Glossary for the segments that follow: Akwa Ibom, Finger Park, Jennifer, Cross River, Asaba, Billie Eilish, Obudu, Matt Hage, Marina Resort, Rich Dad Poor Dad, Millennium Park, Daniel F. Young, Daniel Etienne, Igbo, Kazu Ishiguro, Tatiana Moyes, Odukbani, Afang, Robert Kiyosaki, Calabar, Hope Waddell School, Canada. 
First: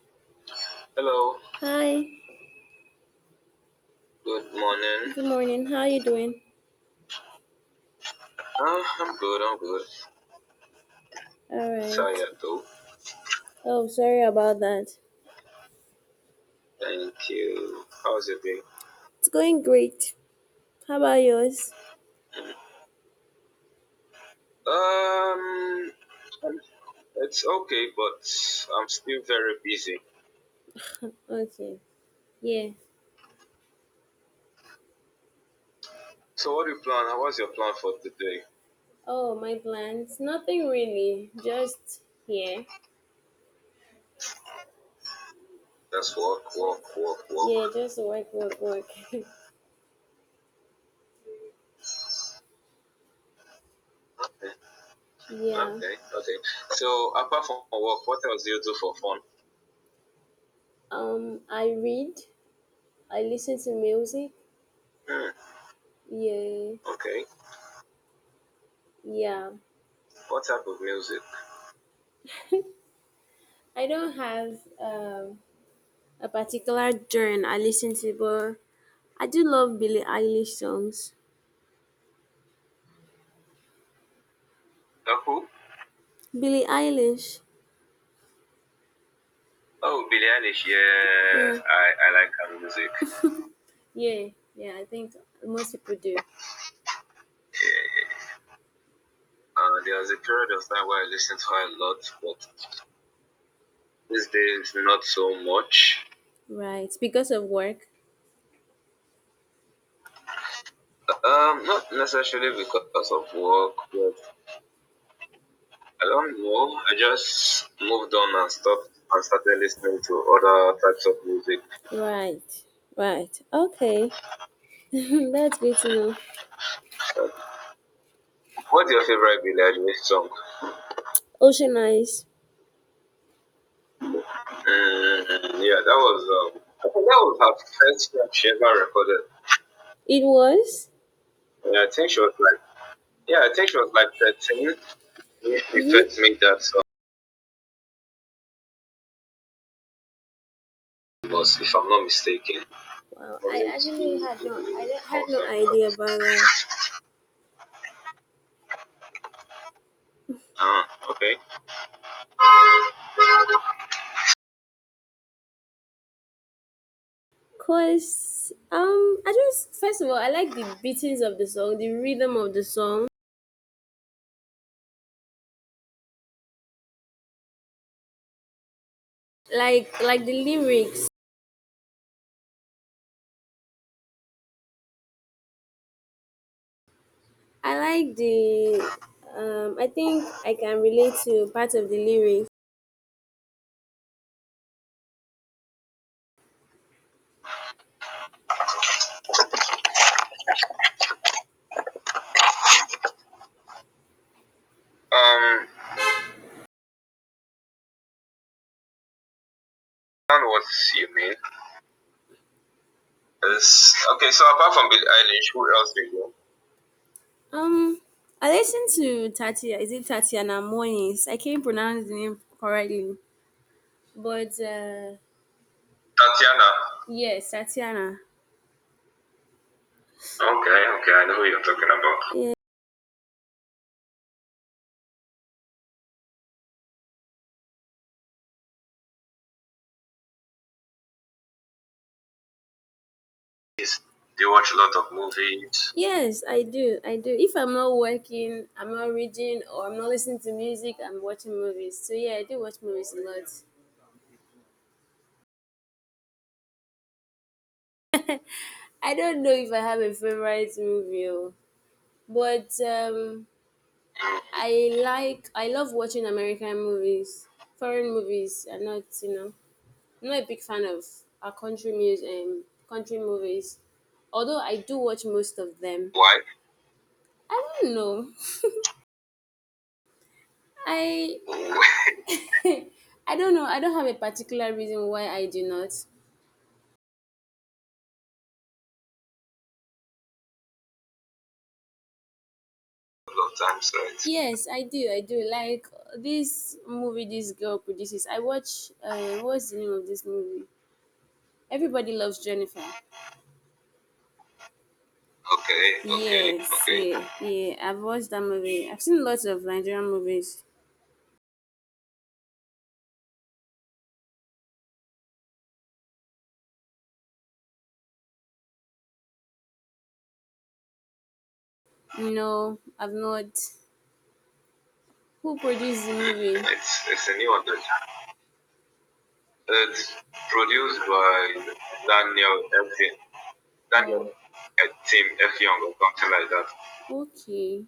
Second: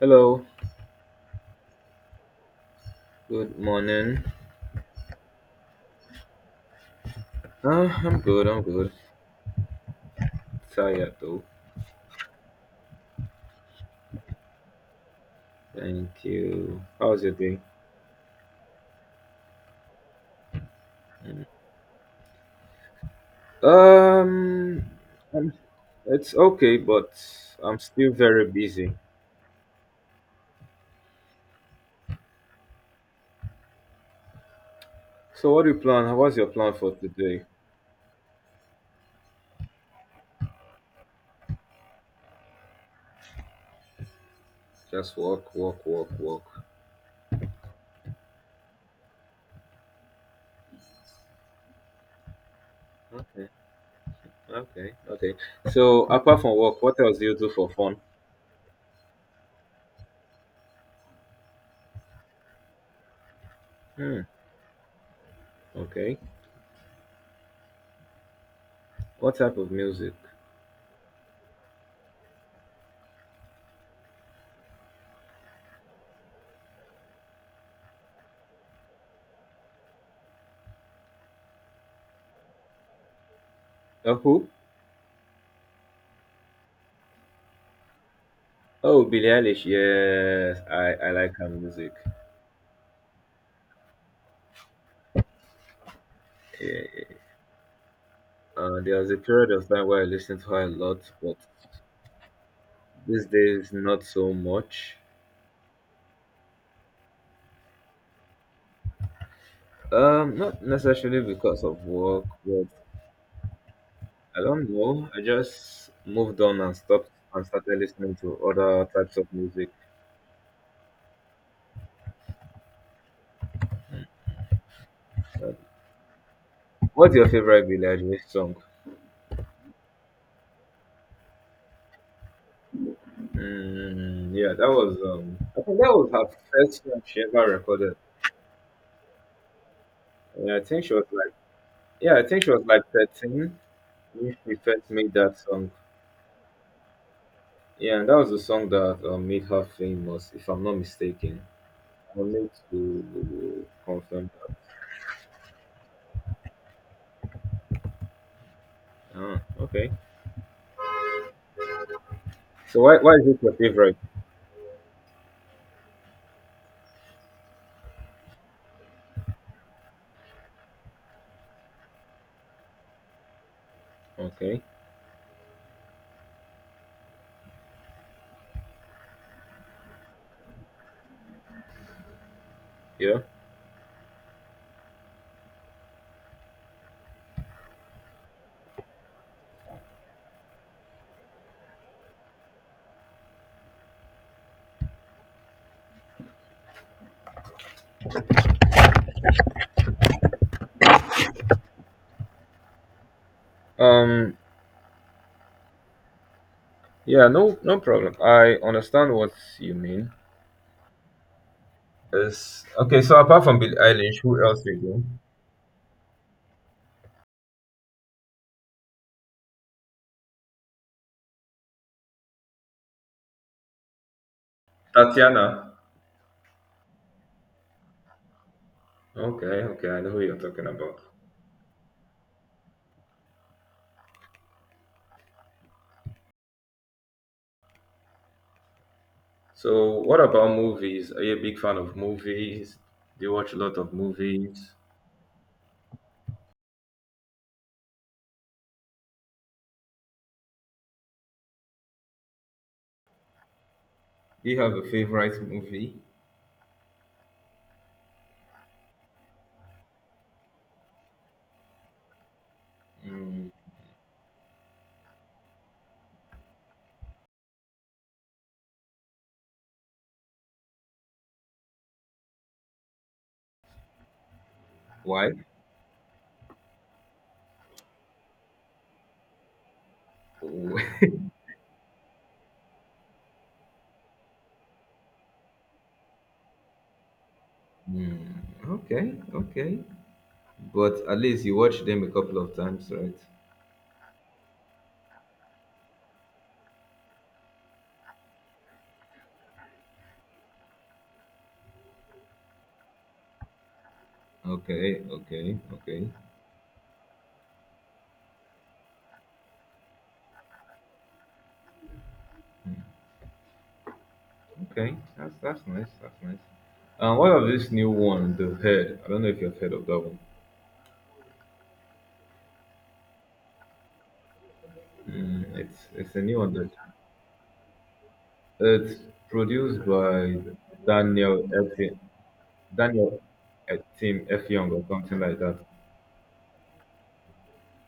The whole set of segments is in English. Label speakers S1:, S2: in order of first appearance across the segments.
S1: Hello,
S2: Hello. Hi,
S1: good morning.
S2: good morning. Good morning. How are you doing?
S1: I'm good, I'm good.
S2: I'm good. I'm good.
S1: Tired though.
S2: Alright. Sorry, right. I. Oh, sorry about that.
S1: Thank you.
S2: Thank
S1: How's your day?
S2: you. How's your day? It's going great. How about
S1: Mm.
S2: yours?
S1: Um, um,
S2: Um,
S1: it's okay, but
S2: it's
S1: I'm
S2: okay,
S1: still
S2: but
S1: very busy.
S2: still very busy. Okay. Yeah.
S1: So, what do you plan? What's your plan
S2: Your
S1: for
S2: plan? How was
S1: today?
S2: your plan for today? Oh, my plans. Nothing really. Just, yeah.
S1: Just work, work, work,
S2: Just work,
S1: work.
S2: work, work. Yeah, work, just work, work, work.
S1: Okay, okay.
S2: Yeah. Okay.
S1: So, apart from work, what
S2: So,
S1: else do you do for
S2: or
S1: fun?
S2: work, what else do you do for fun? I read, I listen to
S1: Hmm,
S2: music. Hmm.
S1: okay.
S2: Yeah, okay.
S1: What
S2: Yeah.
S1: type of music?
S2: What type of music? I don't have um a particular genre I listen to, but I do love Billie Eilish songs.
S1: Who?
S2: Who? Billie Eilish.
S1: Oh, Billie Eilish.
S2: Oh, Billie
S1: Yes,
S2: Eilish.
S1: I like her
S2: Yeah, yeah, I,
S1: music.
S2: I like her music. Yeah, yeah. I think most people do.
S1: Yeah. There was a period of time
S2: There
S1: where I
S2: was a
S1: listened to
S2: period of
S1: her a
S2: time
S1: lot,
S2: where I
S1: but
S2: listened to her a lot, but
S1: these days not
S2: these
S1: so
S2: days,
S1: much.
S2: not so much. Right. Because of work.
S1: Not necessarily because of
S2: Not
S1: work,
S2: necessarily
S1: but
S2: because of work, but
S1: I don't know. I just
S2: I
S1: moved
S2: don't
S1: on and
S2: know. I
S1: stopped and
S2: just
S1: started listening
S2: moved
S1: to
S2: on and
S1: other
S2: stopped
S1: types
S2: and
S1: of
S2: started
S1: music.
S2: listening to other types of music. Right. Right. Okay.
S1: Uh,
S2: That's good to know.
S1: what's your favorite Billie Eilish song?
S2: What's your favorite Billie Eilish song? Ocean Eyes.
S1: Mm, yeah, that was
S2: Mm,
S1: I think
S2: yeah,
S1: that
S2: that
S1: was
S2: was,
S1: her first
S2: I
S1: song
S2: think
S1: she
S2: that was
S1: ever
S2: her
S1: recorded.
S2: first song she ever recorded. It
S1: Yeah, I think
S2: was?
S1: she was like,
S2: Yeah, I think
S1: yeah,
S2: she
S1: I
S2: was
S1: think she
S2: like
S1: was like
S2: yeah, I
S1: 13
S2: think she was like
S1: when she
S2: 13.
S1: first made that
S2: You
S1: song.
S2: first made that song
S1: Yeah, and that was the song that made her famous, if I'm not mistaken.
S2: was, if I'm not
S1: I need
S2: mistaken.
S1: to
S2: Wow, I actually
S1: confirm
S2: had
S1: that.
S2: no, I do had no idea about that.
S1: Ah, okay.
S2: Ah, okay.
S1: So why is it your favorite?
S2: Cause, I just, first of all, I like the beatings of the song, the rhythm of the song,
S1: Okay.
S2: like the lyrics.
S1: Yeah.
S2: I like the, I think I can relate to part of the lyrics.
S1: Um.
S2: I
S1: Yeah. No. No problem. I understand what you mean.
S2: don't know what you mean.
S1: It's okay. So apart from Billie Eilish,
S2: Okay,
S1: who
S2: so
S1: else do
S2: apart
S1: you
S2: from Billie
S1: do?
S2: Eilish, who else do you know? Um, I listened to Tatia. Is it Tatiana Moyes? I can't pronounce the name correctly, but
S1: Tatiana.
S2: Tatiana. Yes, Tatiana.
S1: Okay. Okay. I know who you're talking
S2: Okay,
S1: about.
S2: okay, I know who you're talking about. Yeah.
S1: So what about movies? Are you a big fan of movies? Do you watch a lot of
S2: Yes. Do you watch
S1: movies?
S2: a lot of movies? Yes, I do. I do. If I'm not working, I'm not reading, or I'm not listening to music, I'm watching movies. So yeah, I do watch movies a lot.
S1: Do you have a favorite movie?
S2: I don't know if I have a favorite movie, oh, but
S1: Mm,
S2: I love watching American movies. Foreign movies are not, you know, I'm not a big fan of our country movies. Although I do watch
S1: why?
S2: most of them. Why? I don't know.
S1: Oh,
S2: I. I don't know. I don't have a particular reason why I do not.
S1: hmm, okay, okay. But at least you watched them a couple of times, right?
S2: A lot of times, right? Yes, I do. I do like this movie this girl produces. I watch, what's the name of this movie? Everybody loves Jennifer.
S1: Okay, okay,
S2: Okay,
S1: okay,
S2: okay, yes, okay. Yeah, yeah. I've watched that movie. I've seen lots of Nigerian movies.
S1: okay. That's nice. That's nice. And what of this new one, the head? I don't know if you've heard of that one.
S2: No, I've not.
S1: Hmm,
S2: Who produced the
S1: it's a new one
S2: movie?
S1: that
S2: It's a new one.
S1: it's produced
S2: It's
S1: by
S2: produced
S1: Daniel
S2: by
S1: Etienne,
S2: Daniel
S1: Daniel
S2: F.
S1: Etienne
S2: Daniel
S1: F Young or something
S2: Tim
S1: like that.
S2: F. Young or something like that. Okay.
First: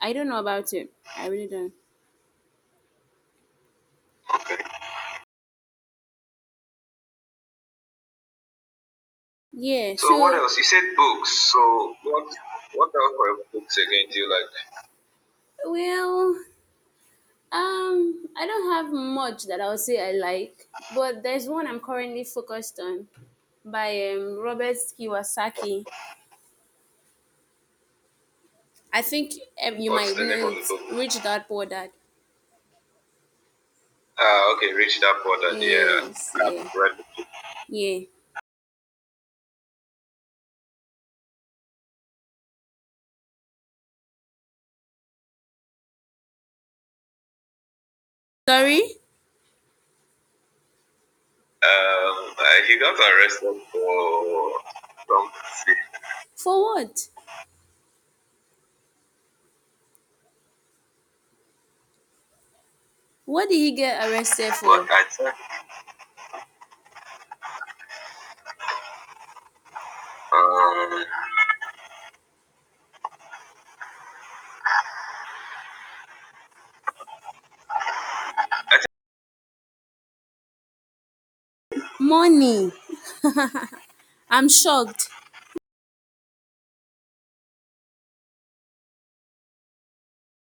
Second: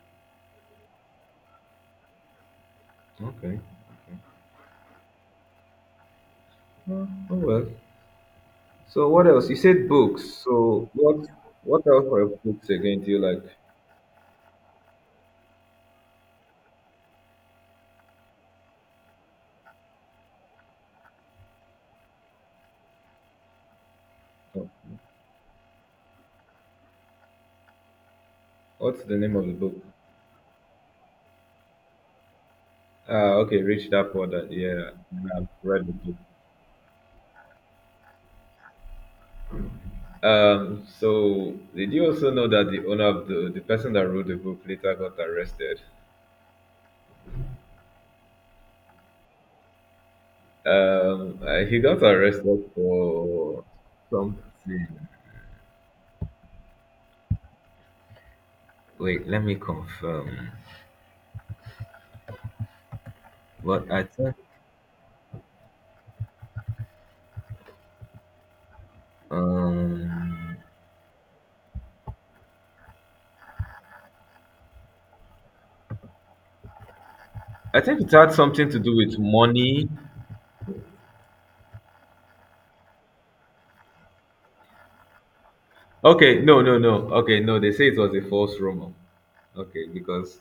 S2: I don't know about it. I really don't.
S1: Okay.
S2: Okay.
S1: Oh, oh well. So what else? You said
S2: Yeah, so
S1: books.
S2: what, so else? You said
S1: So what
S2: books.
S1: what
S2: So
S1: else for books
S2: what
S1: again do
S2: else
S1: you
S2: for
S1: like?
S2: books again do you like? Well, I don't have much that I'll say I like, but there's one I'm currently focused on by,
S1: Oh.
S2: Robert Kiyosaki. I
S1: What's the
S2: think,
S1: name of the book?
S2: you. What's might the name know of the it. Book? Rich Dad Poor Dad.
S1: Ah, okay, Rich Dad Poor Dad.
S2: Ah, okay,
S1: Yeah,
S2: Rich Dad Poor
S1: I've
S2: Dad.
S1: read the
S2: Yeah,
S1: book.
S2: yes, yeah, I've read. It. Yeah.
S1: So did you also know that the owner of the person that wrote the book later got arrested?
S2: Sorry.
S1: He got arrested
S2: He got arrested
S1: for
S2: for
S1: something.
S2: something, for what?
S1: Wait, let me confirm.
S2: What did he
S1: But I
S2: get
S1: think,
S2: arrested but for? I checked,
S1: um,
S2: um
S1: I think it had something to do with money.
S2: money. I'm shocked.
S1: Okay, no, no, no. Okay, no. They say it was a false rumor. Okay, because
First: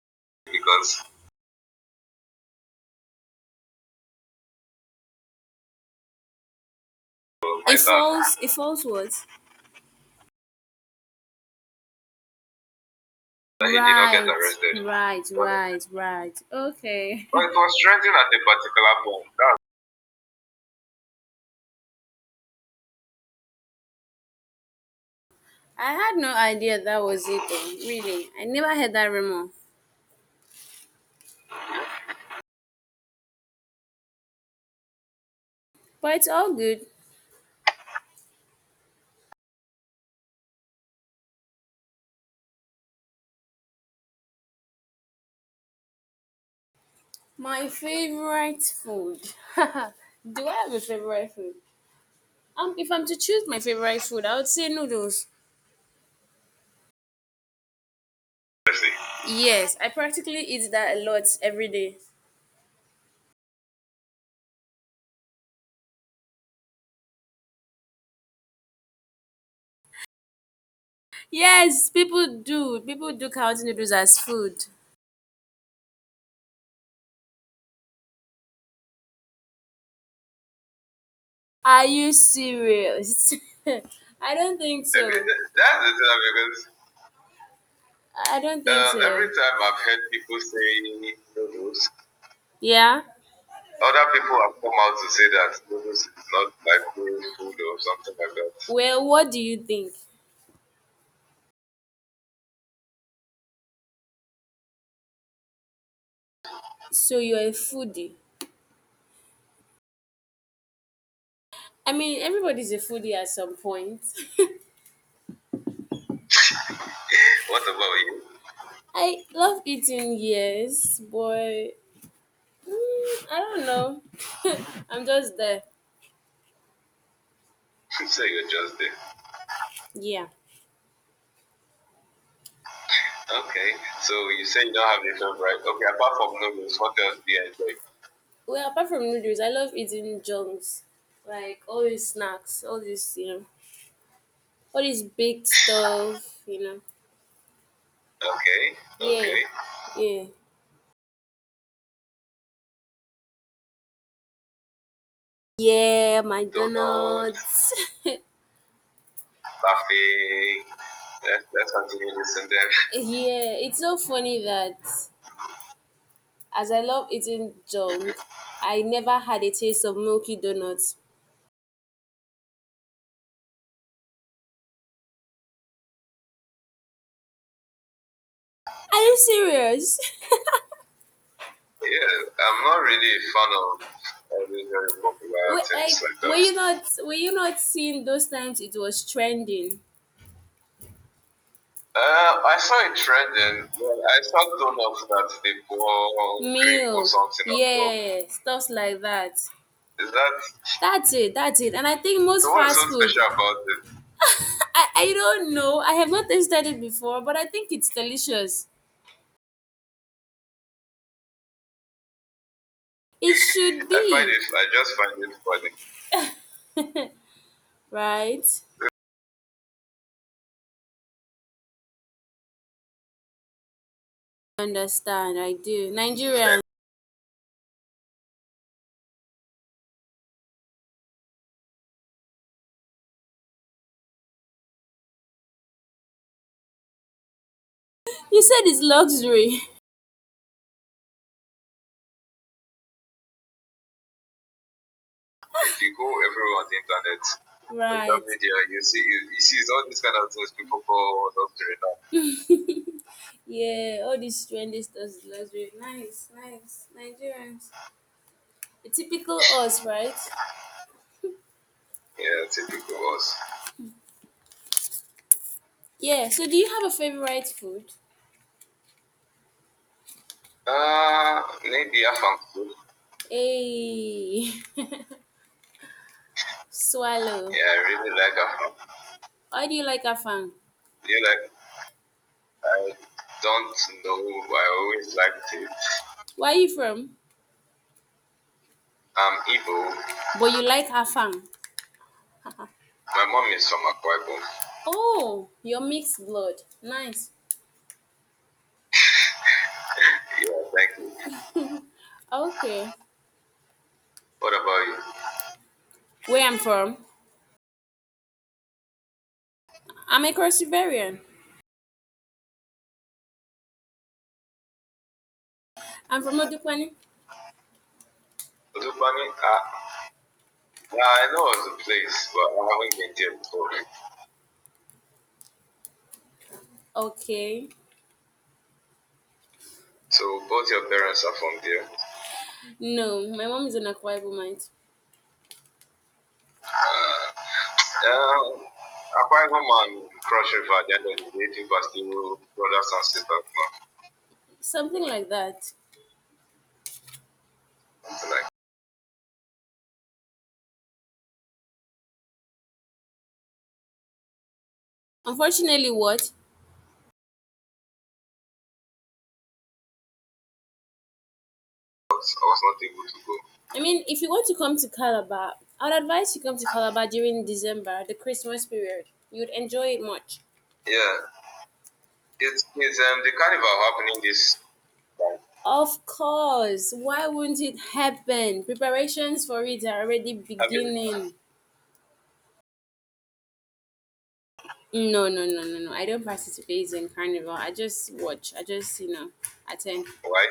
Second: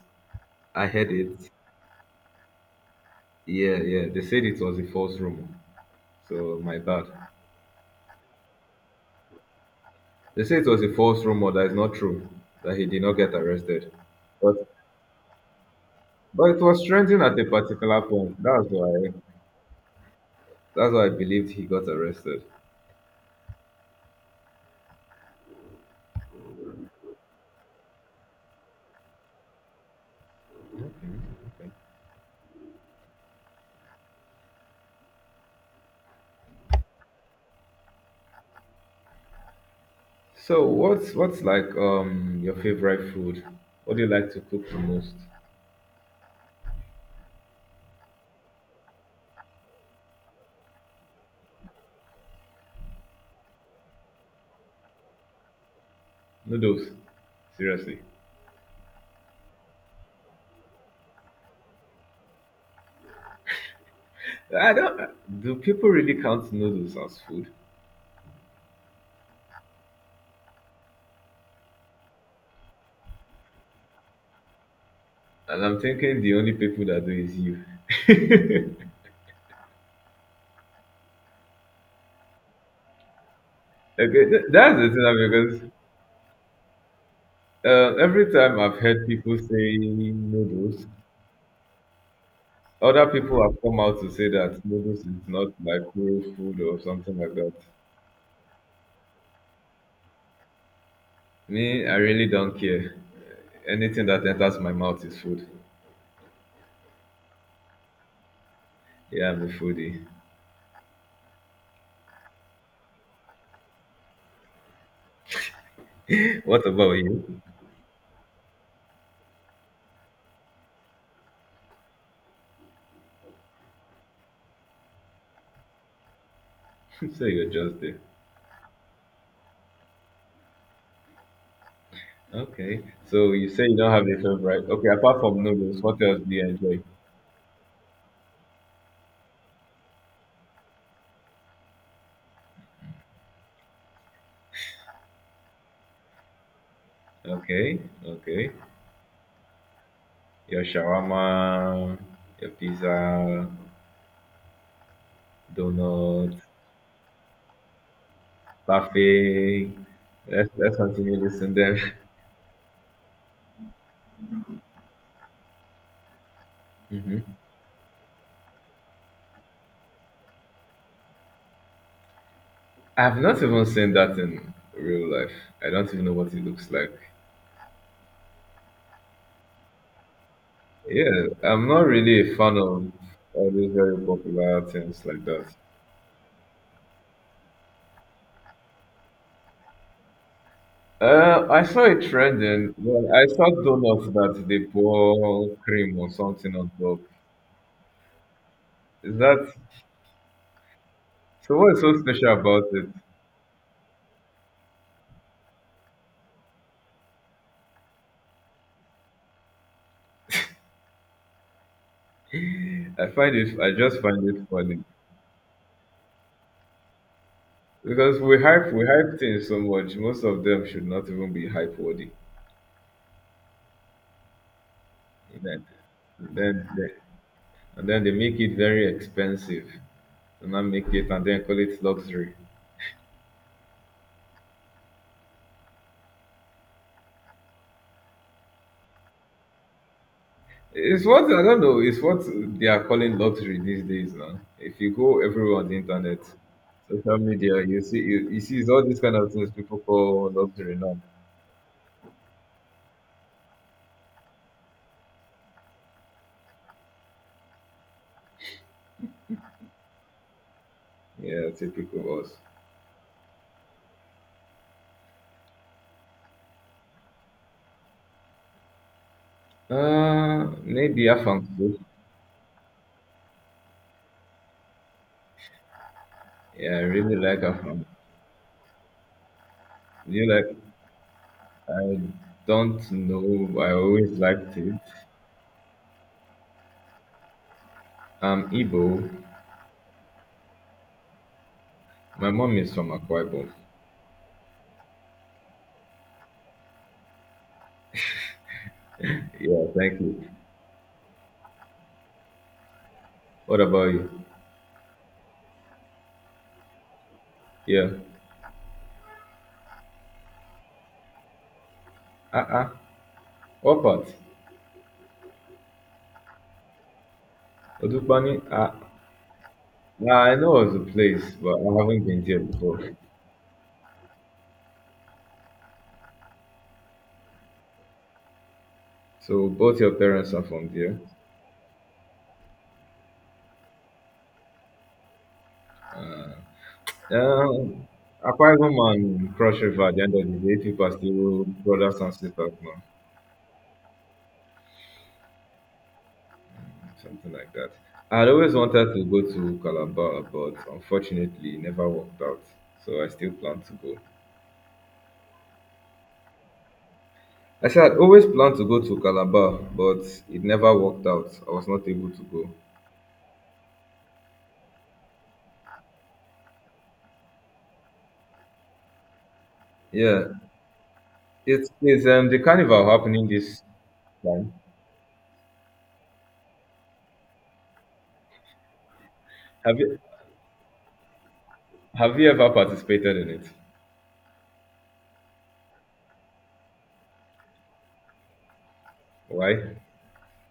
S1: I
S2: Because.
S1: heard it. Yeah, yeah. They said it was a false rumor. So my bad.
S2: It's falls. It falls what?
S1: They say it was a false rumor that is not true, that he did not get
S2: That he did
S1: arrested.
S2: not get. Right,
S1: But
S2: arrested. Right. But right. Right.
S1: but it was
S2: Okay.
S1: trending
S2: It
S1: at a
S2: was
S1: particular
S2: trending at
S1: point.
S2: a
S1: That's
S2: particular
S1: why
S2: point. That's.
S1: that's why I believed he got arrested.
S2: I had no idea that was it though. Really. I never heard that rumor. But it's all good.
S1: So what's like your favorite food? What do you like to cook the most?
S2: My favorite food. Do I have a favorite food? If I'm to choose my favorite food, I would say noodles.
S1: Noodles. Seriously.
S2: Crazy. Yes, I practically eat that a lot every day.
S1: I don't— do people really count noodles as food?
S2: Yes, people do. People do count noodles as food.
S1: And I'm thinking the only people that do is you. Okay,
S2: Are you serious? I don't. That's
S1: that's the thing because
S2: the thing,
S1: every time
S2: because
S1: I've
S2: think,
S1: heard
S2: every
S1: people
S2: so. Time
S1: say
S2: I've heard people
S1: noodles,
S2: say noodles, yeah,
S1: other people have come out
S2: other
S1: to say
S2: people have
S1: that
S2: come out
S1: noodles
S2: to
S1: is
S2: say
S1: not
S2: that
S1: like
S2: noodles
S1: real
S2: is not
S1: food or
S2: like
S1: something
S2: real
S1: like that.
S2: food or something like that. Well, what do you think?
S1: Me, I really don't care. Anything that enters my mouth is food.
S2: So you're a foodie.
S1: Yeah, I'm a foodie.
S2: I mean, everybody's a foodie at some point.
S1: What about you?
S2: What about you? I love eating, yes, but mm, I don't know. I'm just there.
S1: So you're just there.
S2: You say you're just there. Yeah.
S1: Okay. So you say you don't have a
S2: You say
S1: favorite.
S2: you don't
S1: Okay,
S2: have
S1: apart
S2: it.
S1: from noodles,
S2: Okay,
S1: what
S2: apart
S1: else
S2: from
S1: do you
S2: noodles,
S1: enjoy?
S2: what else do you enjoy? Well, apart from noodles, I love eating junks, like all these snacks, all this, all this baked stuff.
S1: Okay, okay.
S2: Okay, yeah, okay.
S1: Your shawarma, your pizza,
S2: Yeah, yeah. Donuts,
S1: donuts,
S2: McDonald's. Yeah,
S1: parfait. Let's
S2: buffet.
S1: let's continue this
S2: Let's,
S1: and
S2: let's
S1: then.
S2: continue this, and then. Yeah, it's so funny that as I love eating junk, I never had a taste of milky donuts.
S1: I've not even seen that in real life. I don't even know what it looks like.
S2: Are you serious?
S1: Yeah, I'm not
S2: Yeah,
S1: really a fan
S2: I'm not
S1: of
S2: really a fan
S1: all these
S2: of
S1: very popular things like that.
S2: popular. Wait, things like were that? You not, were you not seeing those times it was trending?
S1: I saw it
S2: I
S1: trending.
S2: saw a
S1: Well, I saw
S2: trend.
S1: donuts
S2: I saw
S1: that they
S2: donuts that they
S1: pour cream or
S2: pour
S1: something on
S2: grape or
S1: top.
S2: milk, something on top. Yeah, stuff like
S1: Is
S2: that.
S1: that
S2: Is that. That's it,
S1: so?
S2: that's it.
S1: What's
S2: And
S1: so
S2: I think so?
S1: special
S2: Most.
S1: about
S2: What is fast
S1: it?
S2: so food, special about it? I don't know. I have not tasted it before, but I think it's delicious.
S1: I find
S2: It
S1: it. I
S2: should,
S1: just
S2: I
S1: find
S2: find, be.
S1: it
S2: It. I
S1: funny
S2: just find it funny.
S1: because we
S2: Right?
S1: hype we hype things so much. Most of them should not even be hype worthy.
S2: Understand, I
S1: Then,
S2: do. Nigerian.
S1: then, then, and then they make it very expensive, and not make it and then call it luxury.
S2: You said it's luxury.
S1: It's what— I don't know. It's what they are calling luxury these days now. If you go everywhere on the
S2: If you go
S1: internet,
S2: everywhere on the
S1: social
S2: internet, social.
S1: media, you see
S2: Right. Social
S1: you, you
S2: media,
S1: see
S2: you
S1: all these kind of things
S2: see
S1: people
S2: all this kind of
S1: call
S2: thing
S1: luxury now.
S2: for luxury now. Yeah, all these trendy stuff is luxury. Nice, nice. Nigerians. The typical us, right?
S1: Yeah, typical us.
S2: Yeah, typical us. Yeah. So do you have a favorite food?
S1: Maybe Afang too.
S2: Maybe Afang food. Hey.
S1: Yeah, I really like
S2: Swallow. Yeah, I
S1: Afang.
S2: really like Afang. Why do you like
S1: You
S2: afang?
S1: like?
S2: Do you like?
S1: I don't
S2: I
S1: know. I
S2: don't.
S1: always liked
S2: I
S1: it.
S2: always liked it. Where are you from?
S1: Igbo.
S2: I'm Igbo. But you like Afang.
S1: My mom is from Akwa
S2: My
S1: Ibom.
S2: mom is from Akwa Ibom. Oh, you're mixed blood. Nice.
S1: Yeah, thank you.
S2: Yeah, thank you. Okay.
S1: What about you?
S2: What about you? Where I'm from?
S1: Yeah.
S2: I'm a Crossivarian.
S1: Uh-uh. What part?
S2: I'm from Odupani.
S1: Odukbani,
S2: Lubami,
S1: I know of the
S2: yeah, I
S1: place,
S2: know
S1: but I
S2: of the
S1: haven't been
S2: place,
S1: there
S2: but I
S1: before.
S2: haven't been there before. Okay.
S1: So both your parents are from
S2: Both your
S1: there.
S2: parents are from there. No, my mom is an Akwa Ibomite.
S1: Um,
S2: Um,
S1: Akwa Ibom and
S2: Akwa
S1: Cross
S2: Ibom
S1: River, at
S2: and
S1: the end of the
S2: Cross
S1: day,
S2: River,
S1: people are still
S2: creative
S1: brothers
S2: fasting,
S1: and sisters now,
S2: brothers and sisters, no, something like that.
S1: something like that. I had
S2: Something like.
S1: always wanted to go to Calabar, but unfortunately, it never worked out. So I still plan to go.
S2: Unfortunately, what? That.
S1: I said I'd always planned to go to Calabar, but it never worked out. I was not able
S2: I
S1: to go.
S2: was not able to go. I mean, if you want to come to Calabar, I would advise you come to Calabar during December, the Christmas period. You'd enjoy it
S1: Yeah,
S2: much. Yeah,
S1: it's the carnival happening
S2: the
S1: this
S2: carnival happening
S1: time.
S2: this time. Of course. Why wouldn't it happen? Preparations for
S1: Have
S2: it
S1: you
S2: are already. Have you? Beginning.
S1: Have you ever participated in it?
S2: No, no, no, no, no. I don't participate in carnival. I just watch. I just,
S1: Why?
S2: attend. Why?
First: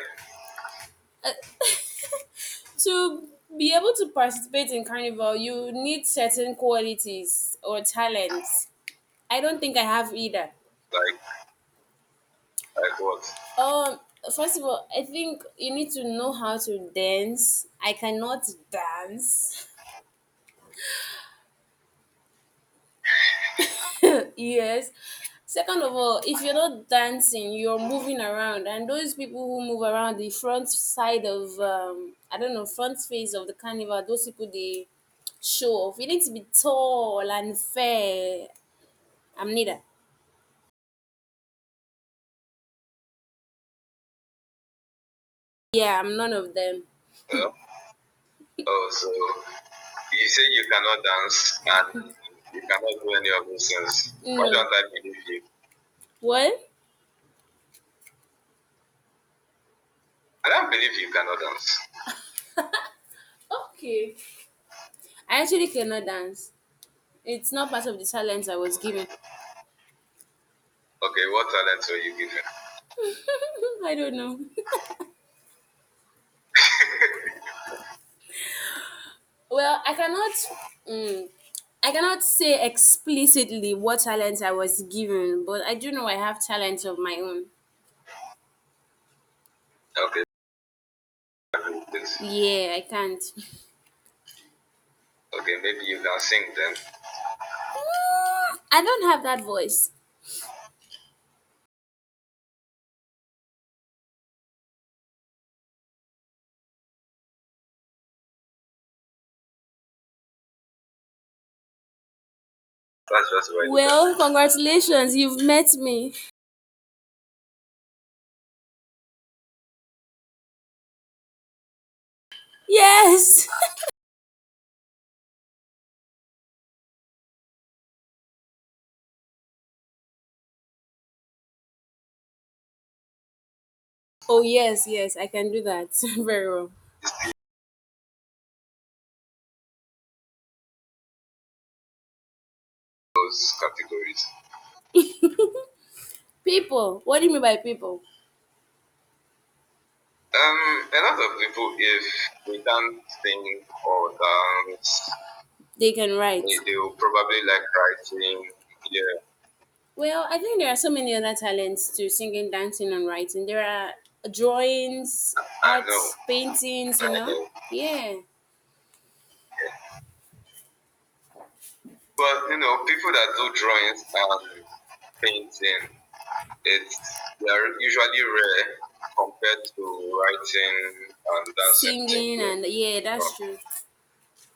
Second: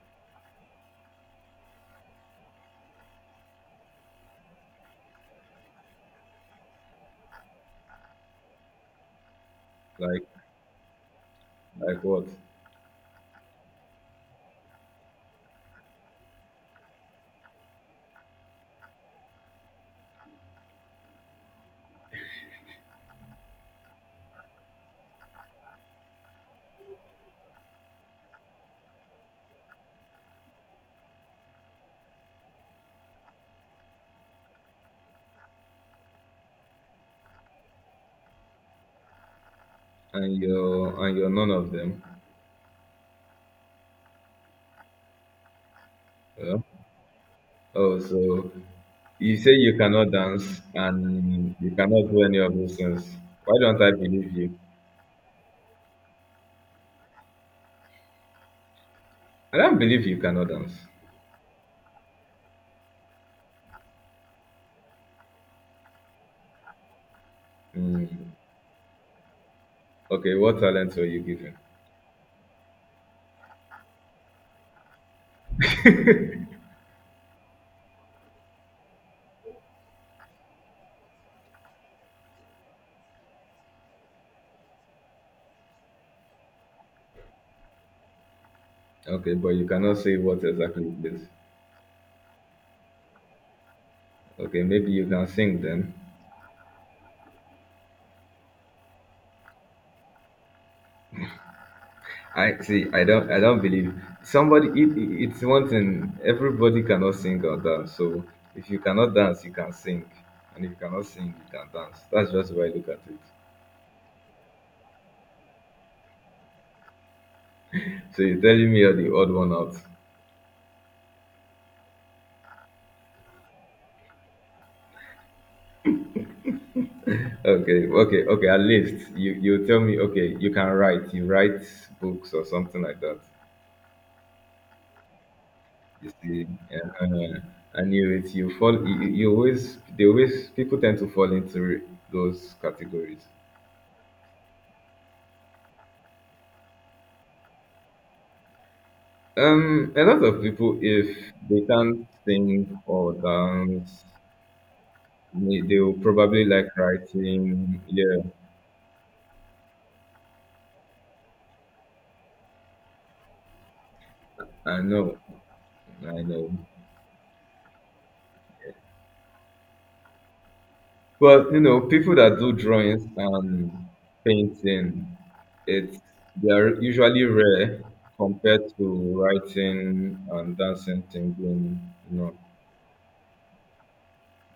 S2: To be able to participate in carnival, you need certain qualities or talents. I don't think I have
S1: Like
S2: either. Like,
S1: like what?
S2: like what? Um, First of all, I think you need to know how to dance. I cannot dance. Yes. Second of all, if you're not dancing, you're moving around, and those people who move around the front side of, I don't know, front face of the carnival, those people they show off. You need to be tall and fair. I'm neither.
S1: And you're none of them.
S2: Yeah, I'm none of
S1: Yeah.
S2: them. No?
S1: Oh, so
S2: Oh, so
S1: you say you cannot
S2: you say
S1: dance
S2: you cannot dance
S1: and you
S2: and
S1: cannot do any of those
S2: not do
S1: things.
S2: any of
S1: Why
S2: those
S1: don't I
S2: things.
S1: believe
S2: Why. No.
S1: you?
S2: Don't I believe you? What?
S1: I don't believe you cannot
S2: I don't
S1: dance.
S2: believe you cannot dance. Okay. I actually cannot dance. It's not part of
S1: Hmm.
S2: the talent I was given.
S1: Okay, what talents were you
S2: Okay, what
S1: given?
S2: talent were you given? I don't know. Well, I cannot. Mm, I cannot say explicitly what talent I was given, but I do know I have talents of my own.
S1: Okay, but you cannot say what exactly it is.
S2: This. Yeah, I can't.
S1: Okay, maybe you can sing then.
S2: You can sing then. I don't have that voice.
S1: I see. I don't. I don't believe somebody. It's one thing. Everybody cannot sing or dance. So if you cannot dance, you can sing, and if you cannot sing, you can dance. That's just the way I look at it.
S2: That's just why. Well, congratulations, you've met me.
S1: So you're telling me you're the odd one out.
S2: Yes.
S1: Okay. At least you tell me. Okay, you can write. You write books or something like that.
S2: Oh yes, yes, I can do that
S1: You see.
S2: very well.
S1: Yeah. And you it. You fall. You always. They always. People tend to fall into those categories.
S2: Those categories. People, what do you mean by people?
S1: A lot of people,
S2: A
S1: if
S2: lot of
S1: they
S2: people,
S1: can't
S2: if we
S1: sing
S2: can
S1: or dance,
S2: or dance,
S1: they
S2: they
S1: will
S2: can
S1: probably
S2: write.
S1: like
S2: Will
S1: writing.
S2: probably like
S1: Yeah,
S2: writing. Yeah. Well, I think there are so many other talents to singing, dancing, and writing. There are
S1: I know,
S2: drawings, I know, arts,
S1: I know.
S2: paintings, you. I know? Know. Yeah.
S1: But you know, people
S2: But
S1: that do
S2: you know,
S1: drawings
S2: people that do
S1: and
S2: drawings and
S1: painting,
S2: painting,
S1: it's they are
S2: it,
S1: usually
S2: they are
S1: rare
S2: usually rare
S1: compared to
S2: to
S1: writing and
S2: writing
S1: dancing,
S2: and
S1: singing.
S2: dancing.
S1: You know,
S2: Singing, people. And yeah, that's, true.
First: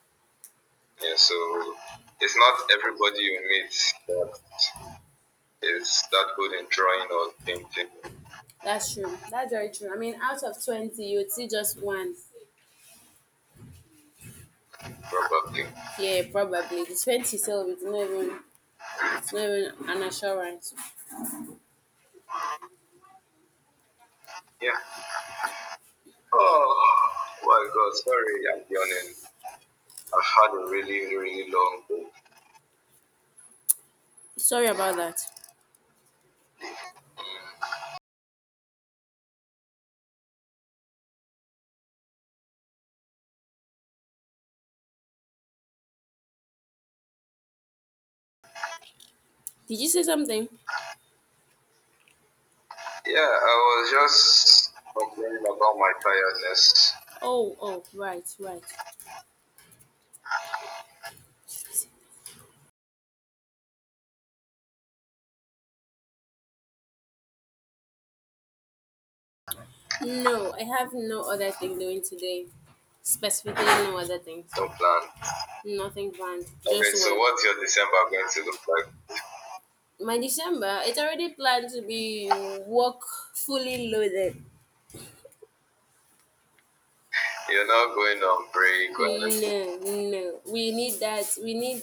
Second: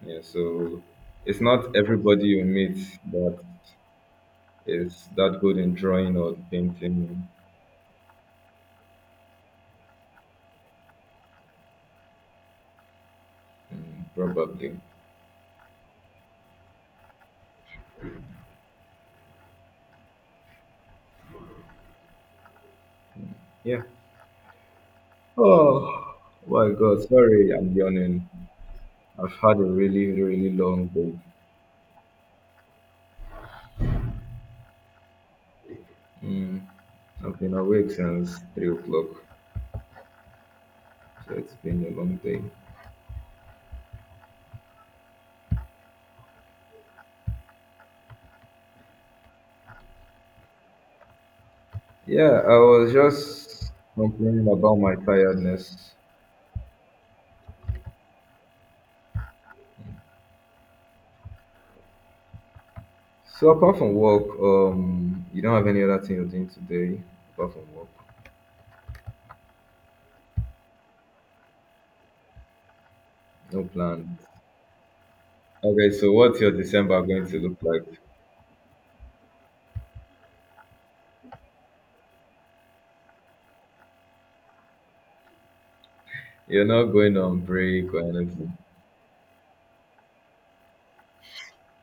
S1: yeah. So
S2: Yeah, so
S1: it's not everybody
S2: it's
S1: you
S2: not
S1: meet
S2: everybody
S1: that
S2: you meet that's
S1: is that good in drawing
S2: that
S1: or
S2: good in drawing
S1: painting,
S2: or painting. That's true. That's very true. I mean, out of 20, you'd see just one.
S1: mm, probably.
S2: Probably. Yeah, probably. The spend itself, it's not even, it's not even an assurance.
S1: Yeah.
S2: Yeah.
S1: Oh my God. Sorry,
S2: Oh
S1: I'm
S2: God,
S1: yawning.
S2: sorry, I'm yawning.
S1: I've had a really,
S2: I've
S1: really
S2: had a
S1: long day.
S2: really, really long day. Sorry about that.
S1: Mm, I've been awake since 3 o'clock, so it's been a long day.
S2: Did you say something?
S1: Yeah, I was
S2: I,
S1: just
S2: I was
S1: complaining
S2: just
S1: about my
S2: about my
S1: tiredness.
S2: tiredness. Oh, right, right.
S1: So apart from work, you don't have any other thing you're doing today apart from work?
S2: No, I have no other thing doing today.
S1: No
S2: Specifically, no other
S1: plans.
S2: thing. No plan.
S1: Okay,
S2: Nothing.
S1: so what's your
S2: Okay, just
S1: December
S2: so work.
S1: going to
S2: What's your
S1: look
S2: December
S1: like?
S2: going to look like? My December, it's already planned to be work, fully loaded.
S1: You're not going on
S2: You're
S1: break
S2: not
S1: or
S2: going on
S1: anything.
S2: break or anything. No, no. We need that. We need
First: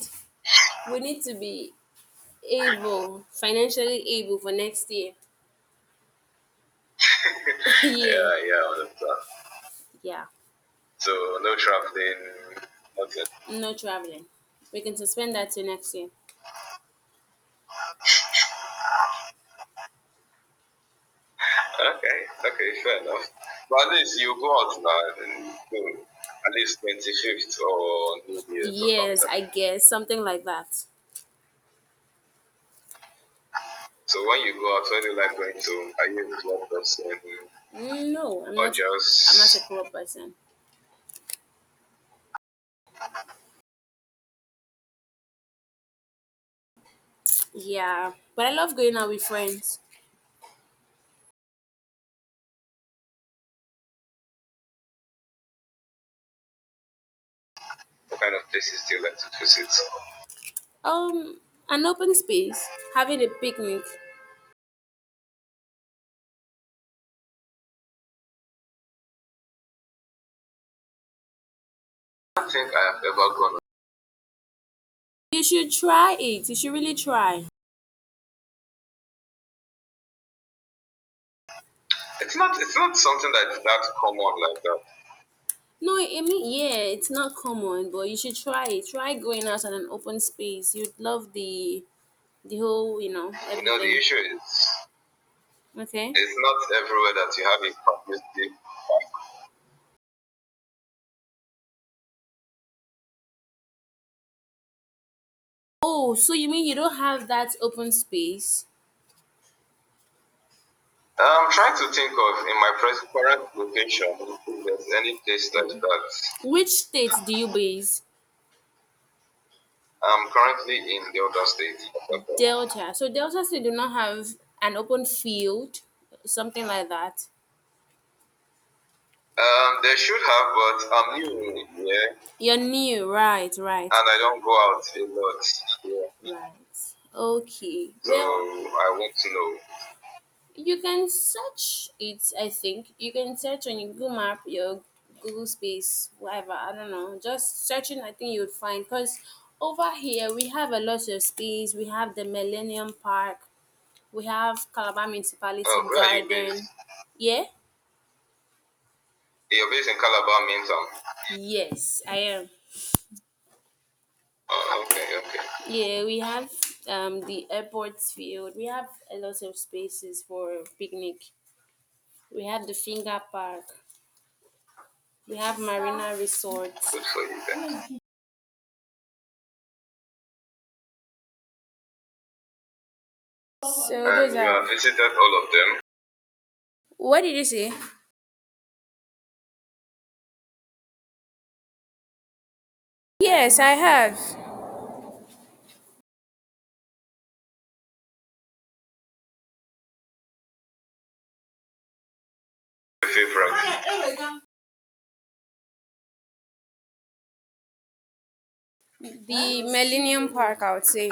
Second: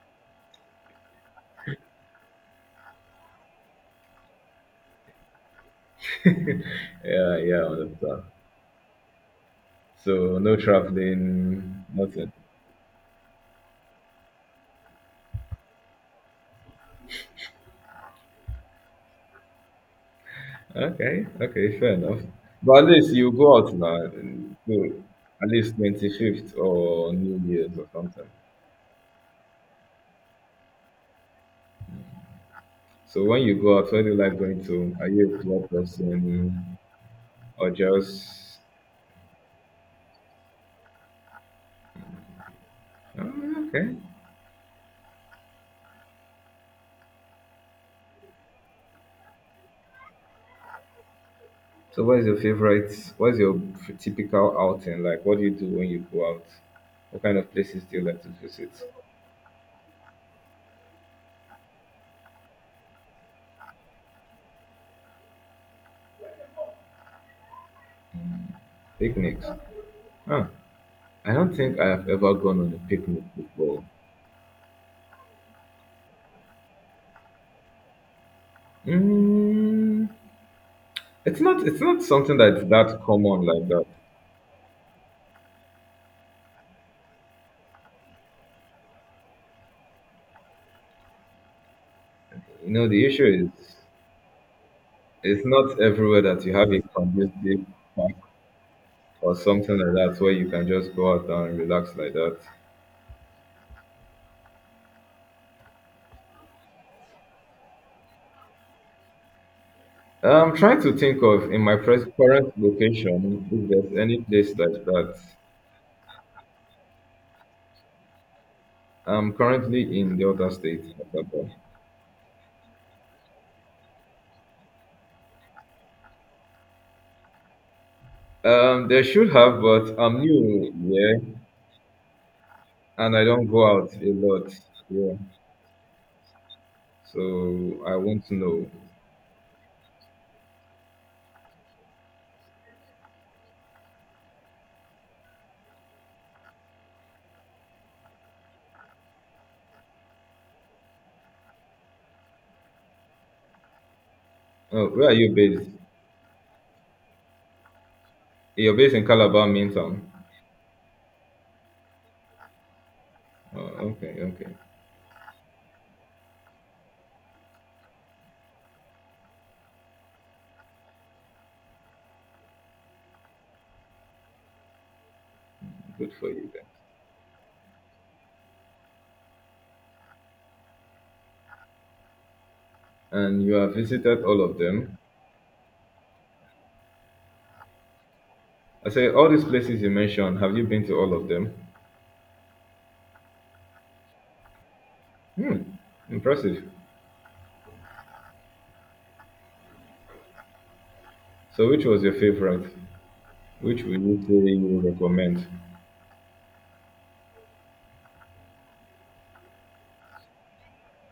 S2: we need to be able, financially able for next year.
S1: Yeah, yeah, I
S2: Yeah.
S1: understand.
S2: Yeah, yeah, all of that. Yeah.
S1: So no
S2: So no
S1: traveling,
S2: traveling,
S1: nothing.
S2: nothing. No traveling. We can suspend that to next year.
S1: Okay, okay, fair
S2: Okay,
S1: enough.
S2: okay,
S1: But at
S2: fair
S1: least
S2: enough.
S1: you go out
S2: At
S1: now,
S2: least you go
S1: so
S2: out now
S1: at
S2: and
S1: least
S2: go at
S1: 25th
S2: least
S1: or New Year's or something.
S2: or New Year's or yes, something. I guess. Something like that.
S1: So when you go out, where do you
S2: So
S1: like
S2: when you
S1: going
S2: go
S1: to?
S2: outside
S1: Are
S2: in life,
S1: you a
S2: like,
S1: club
S2: are you a
S1: person
S2: close
S1: or
S2: and no, I'm or not. I'm
S1: just—
S2: not a just club person.
S1: oh, okay.
S2: Yeah, but I love going out with friends.
S1: So what's your typical outing? Like what do you do when you go out? What kind of places do you
S2: What
S1: like to
S2: kind of
S1: visit?
S2: places do you like to visit? Um, an open space, having a picnic.
S1: Picnics. Huh. I don't think I have ever
S2: I
S1: gone on
S2: think I
S1: a
S2: have ever
S1: picnic
S2: gone.
S1: before.
S2: You should try it. You should really try.
S1: Mm, it's not something
S2: It's not
S1: that's that
S2: something
S1: common
S2: that's
S1: like
S2: that
S1: that.
S2: common like that. No, I mean, yeah, it's not common, but you should try it. Try going out on an open space. You'd love the
S1: You know,
S2: whole,
S1: the
S2: you
S1: issue
S2: know, you
S1: is
S2: know, the everything. Issue is
S1: it's not everywhere
S2: it's
S1: that you have
S2: not
S1: a
S2: everywhere that you have
S1: conducive
S2: a
S1: park
S2: permissive.
S1: or something like that where you can just go out and relax like that.
S2: Oh, so you mean you don't have that open space?
S1: I'm trying to think
S2: I'm
S1: of in
S2: trying
S1: my
S2: to think of in
S1: current
S2: my present
S1: location
S2: current
S1: if there's
S2: location.
S1: any place like
S2: There's
S1: that.
S2: any place like that. Which state do you base?
S1: I'm currently in the
S2: I'm
S1: other
S2: currently
S1: state.
S2: in the other
S1: Asaba.
S2: state. Delta. So Delta State do not have an open field, something like that.
S1: There should have, but
S2: They
S1: I'm
S2: should have,
S1: new,
S2: but
S1: yeah,
S2: I'm new, yeah. You're new,
S1: and I don't
S2: right?
S1: go
S2: Right.
S1: out
S2: And
S1: a
S2: I don't
S1: lot,
S2: go out a
S1: yeah.
S2: lot. Yeah. Right.
S1: So
S2: Okay.
S1: I
S2: So,
S1: won't
S2: well,
S1: know.
S2: I want to know. You can search it. I think you can search on your Google Map, your Google Space, whatever. I don't know. Just searching, I think you would find. Cause over here we have a lot of space. We have the Millennium Park. We have
S1: Oh,
S2: Calabar.
S1: where are you based?
S2: Where are you based? Garden. Yeah.
S1: You're based in Calabar, main town.
S2: In Calabar, Minton. Yes, I am.
S1: Oh, okay, okay.
S2: Oh, okay, okay. Yeah, we have the airport field. We have a lot of spaces for picnic. We have the Finger Park. We have
S1: Good
S2: Marina
S1: for you then.
S2: Resort. Good for you then.
S1: And you
S2: So
S1: have visited
S2: those and
S1: all
S2: you
S1: of
S2: are. Have
S1: them.
S2: visited all of them. What did you say?
S1: I say, all these places you mentioned, have you been to all of them?
S2: Yes, I have.
S1: Hmm, impressive. So, which was your favorite?
S2: Your
S1: Which
S2: favorite?
S1: would you say you recommend?
S2: The Millennium Park, I would say.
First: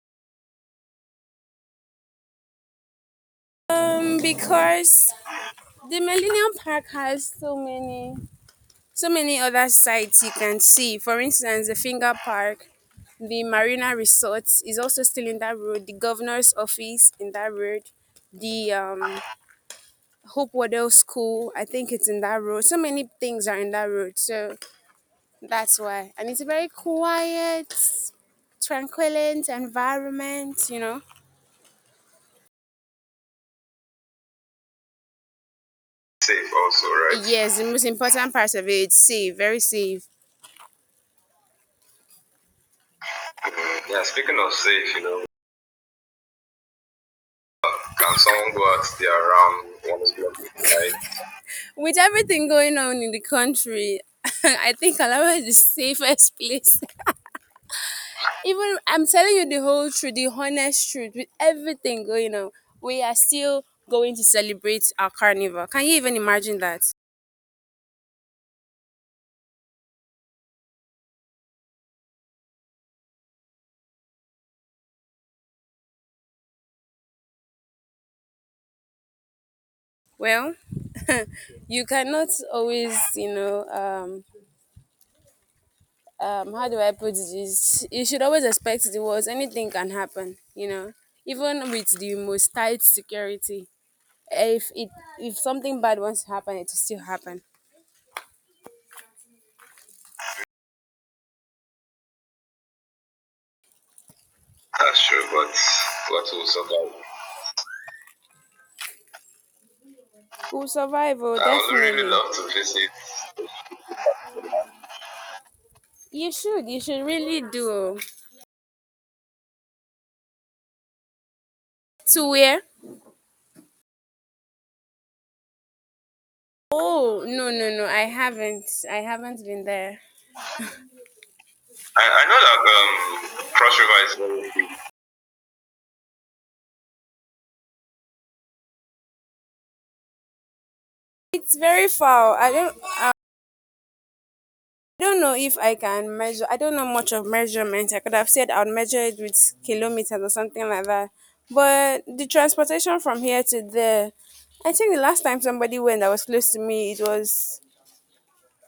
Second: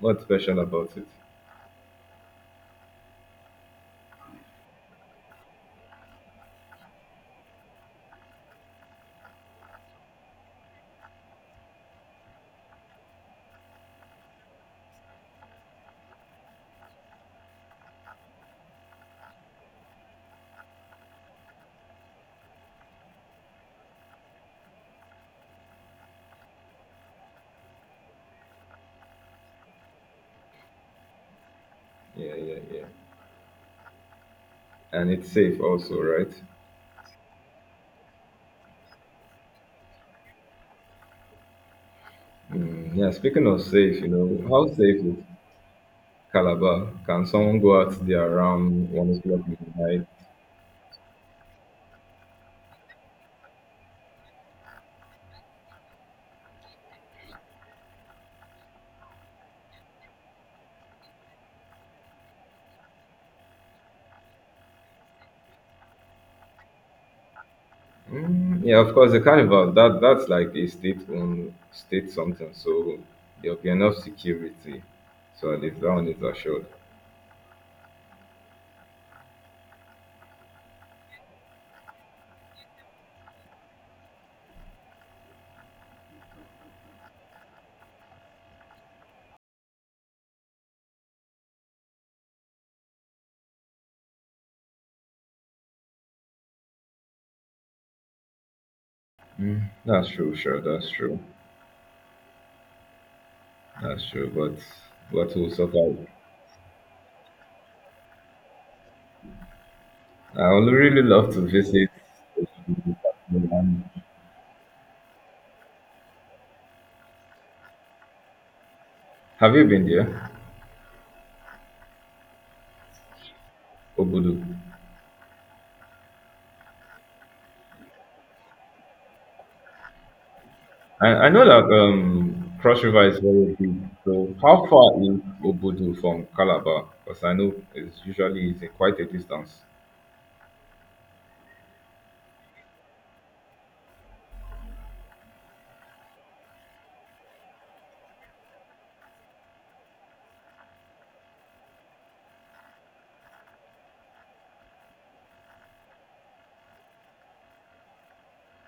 S1: What's special about it?
S2: Because the Millennium Park has so many, other sites you can see. For instance, the Finger Park, the Marina Resort is also still in that road. The governor's office in that road. The Hope Waddell School, I think it's in that road. So many things are in that road. So that's why. And it's a very quiet, tranquil environment, you know.
S1: Yeah, yeah, yeah. And it's safe also, right?
S2: Safe also, right? Yes, the most important part of it, safe, very safe.
S1: Mm, yeah, speaking of safe,
S2: Yeah,
S1: you know,
S2: speaking of
S1: how
S2: safe,
S1: safe
S2: you
S1: is
S2: know,
S1: Calabar? Can someone go out
S2: can
S1: there
S2: someone go out
S1: around one
S2: there
S1: o'clock in
S2: around
S1: the
S2: one
S1: night?
S2: o'clock midnight? With everything going on in the country, I think Calabar is the safest place. Even I'm telling you the whole truth, the honest truth, with everything going on, we are still going to celebrate our carnival. Can you even imagine that?
S1: Mm, yeah, of course, the carnival that that's like a state state something, so there'll be enough security. So at least that one is assured.
S2: Well, you cannot always, you know, how do I put this? You should always expect the worst. Anything can happen, you know, even with the most tight security. If it if something bad wants to happen, it will still happen.
S1: That's true, sure, that's true, that's true. But
S2: That's true,
S1: what will
S2: but
S1: sort out?
S2: what will survive?
S1: I
S2: We'll
S1: would really
S2: survive,
S1: love
S2: oh, I
S1: to
S2: would
S1: visit.
S2: really definitely love to visit.
S1: Um,
S2: You should. You should really do. Oh.
S1: have you been there,
S2: To where?
S1: Obudu?
S2: Oh, no, no, no! I haven't. I haven't been there.
S1: I know that
S2: I know that
S1: Cross River is very
S2: Cross
S1: big.
S2: River is
S1: So how
S2: very big.
S1: far is Obudu from Calabar? Because I know it's usually quite a distance.
S2: It's very far. I don't. I don't know if I can measure. I don't know much of measurement. I could have said I'll measure it with kilometers or something like that. But the transportation from here to there, I think the last time somebody went that was close to me, it was,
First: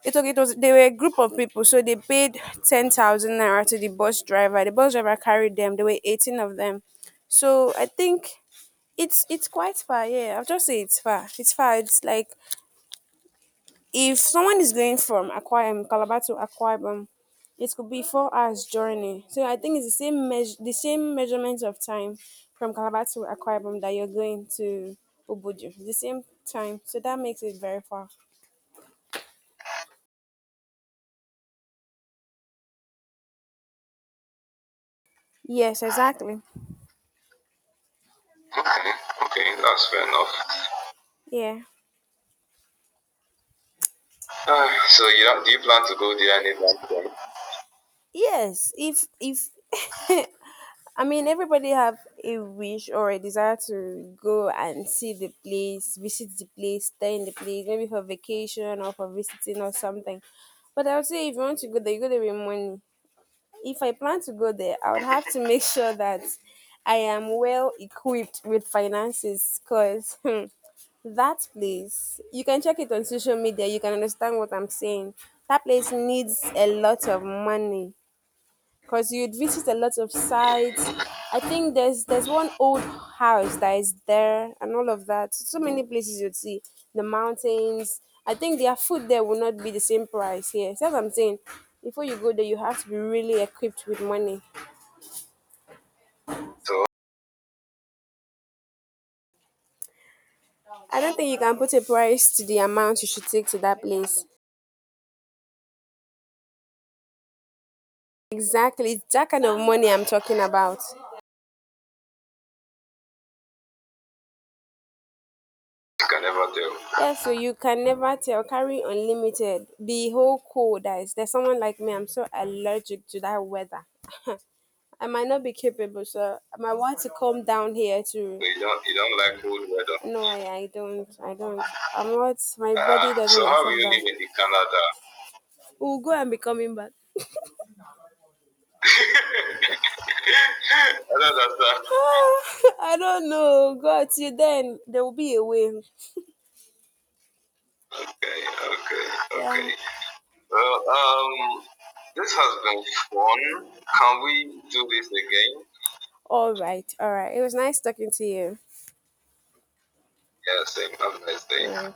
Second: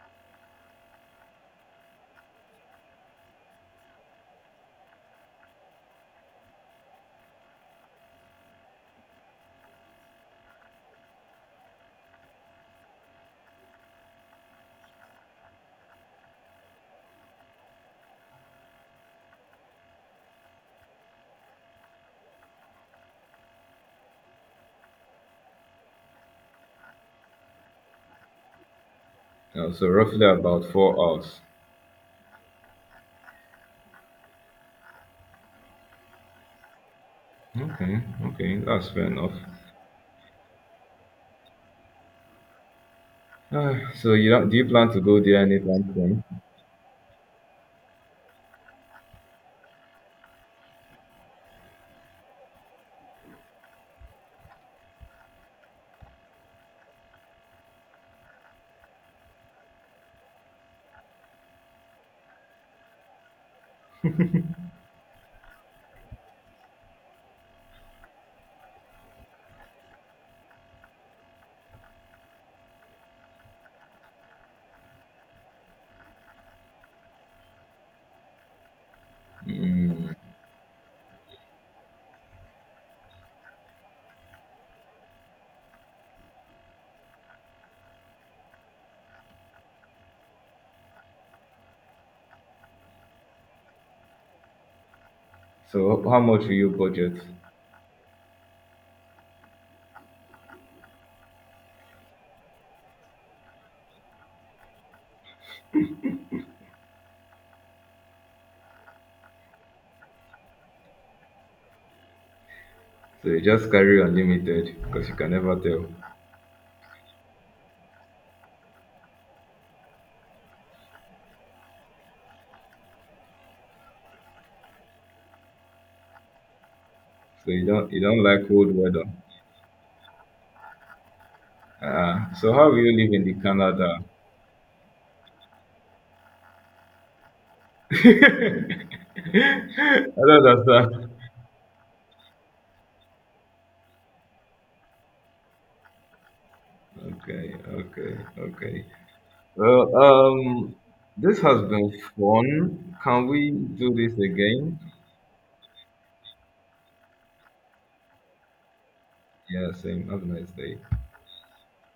S2: it was, they were a group of people, so they paid 10,000 naira to the bus driver. The bus driver carried them. There were 18 of them, so I think it's quite far. Yeah, I'll just say it's far. It's far. It's like if someone is going from Akwa Calabar to Akwa Ibom, it could be 4 hours journey. So I think it's the same measure, the same measurement of time from Calabar to Akwa Ibom that you're going to Obudu. It's the same time, so that makes it very far.
S1: You know, so roughly about 4 hours.
S2: Yes, exactly.
S1: Okay, okay, that's
S2: Okay,
S1: fair enough.
S2: okay, that's fair enough. Yeah.
S1: So you don't, do you plan to
S2: So
S1: go
S2: you
S1: there
S2: don't, do you
S1: anytime
S2: plan to go
S1: soon?
S2: there anytime soon? Yes, if I mean everybody have a wish or a desire to go and see the place, visit the place, stay in the place, maybe for vacation or for visiting or something. But I would say if you want to go there, you go there with money. If I plan to go there, I would have to make sure that I am well equipped with finances, cause that place, you can check it on social media, you can understand what I'm saying. That place needs a lot of money because you'd visit a lot of
S1: Mm.
S2: sites. I think there's one old house that is there and all of that. So many places you'd see. The mountains. I think their food there will not be the same price here. So that's what I'm saying. Before you go there, you have to be really equipped with money.
S1: So how much will you
S2: So
S1: budget?
S2: I don't think you can put a price to the amount you should take to that place. Exactly. It's that kind of money I'm talking about.
S1: So you just carry unlimited because you can never tell.
S2: You can never tell. Yeah, so you can never tell. Carry unlimited. Be whole cold guys. There's someone like me. I'm so allergic to that weather. I might not be capable, so I might want to come
S1: So
S2: down
S1: you
S2: here. To,
S1: don't like cold
S2: you
S1: weather.
S2: don't like cold weather. No, I don't. I don't. I'm
S1: Ah,
S2: not.
S1: so how
S2: My
S1: will you live
S2: body ah,
S1: in
S2: doesn't
S1: the
S2: so how will accept you that.
S1: Canada?
S2: Live in the Canada? We'll go and be coming back.
S1: I don't understand.
S2: I don't understand. Ah, I don't know. God, you then there will be a way.
S1: Okay,
S2: Okay,
S1: okay, okay.
S2: okay, yeah, okay.
S1: Well,
S2: Well,
S1: this has been
S2: this
S1: fun.
S2: has
S1: Can we
S2: one,
S1: do this
S2: can we
S1: again?
S2: do this again? All right, all right. It was nice talking to you.
S1: Yeah, same. Have a nice
S2: Yeah,
S1: day.
S2: same. Have a nice day. Yeah.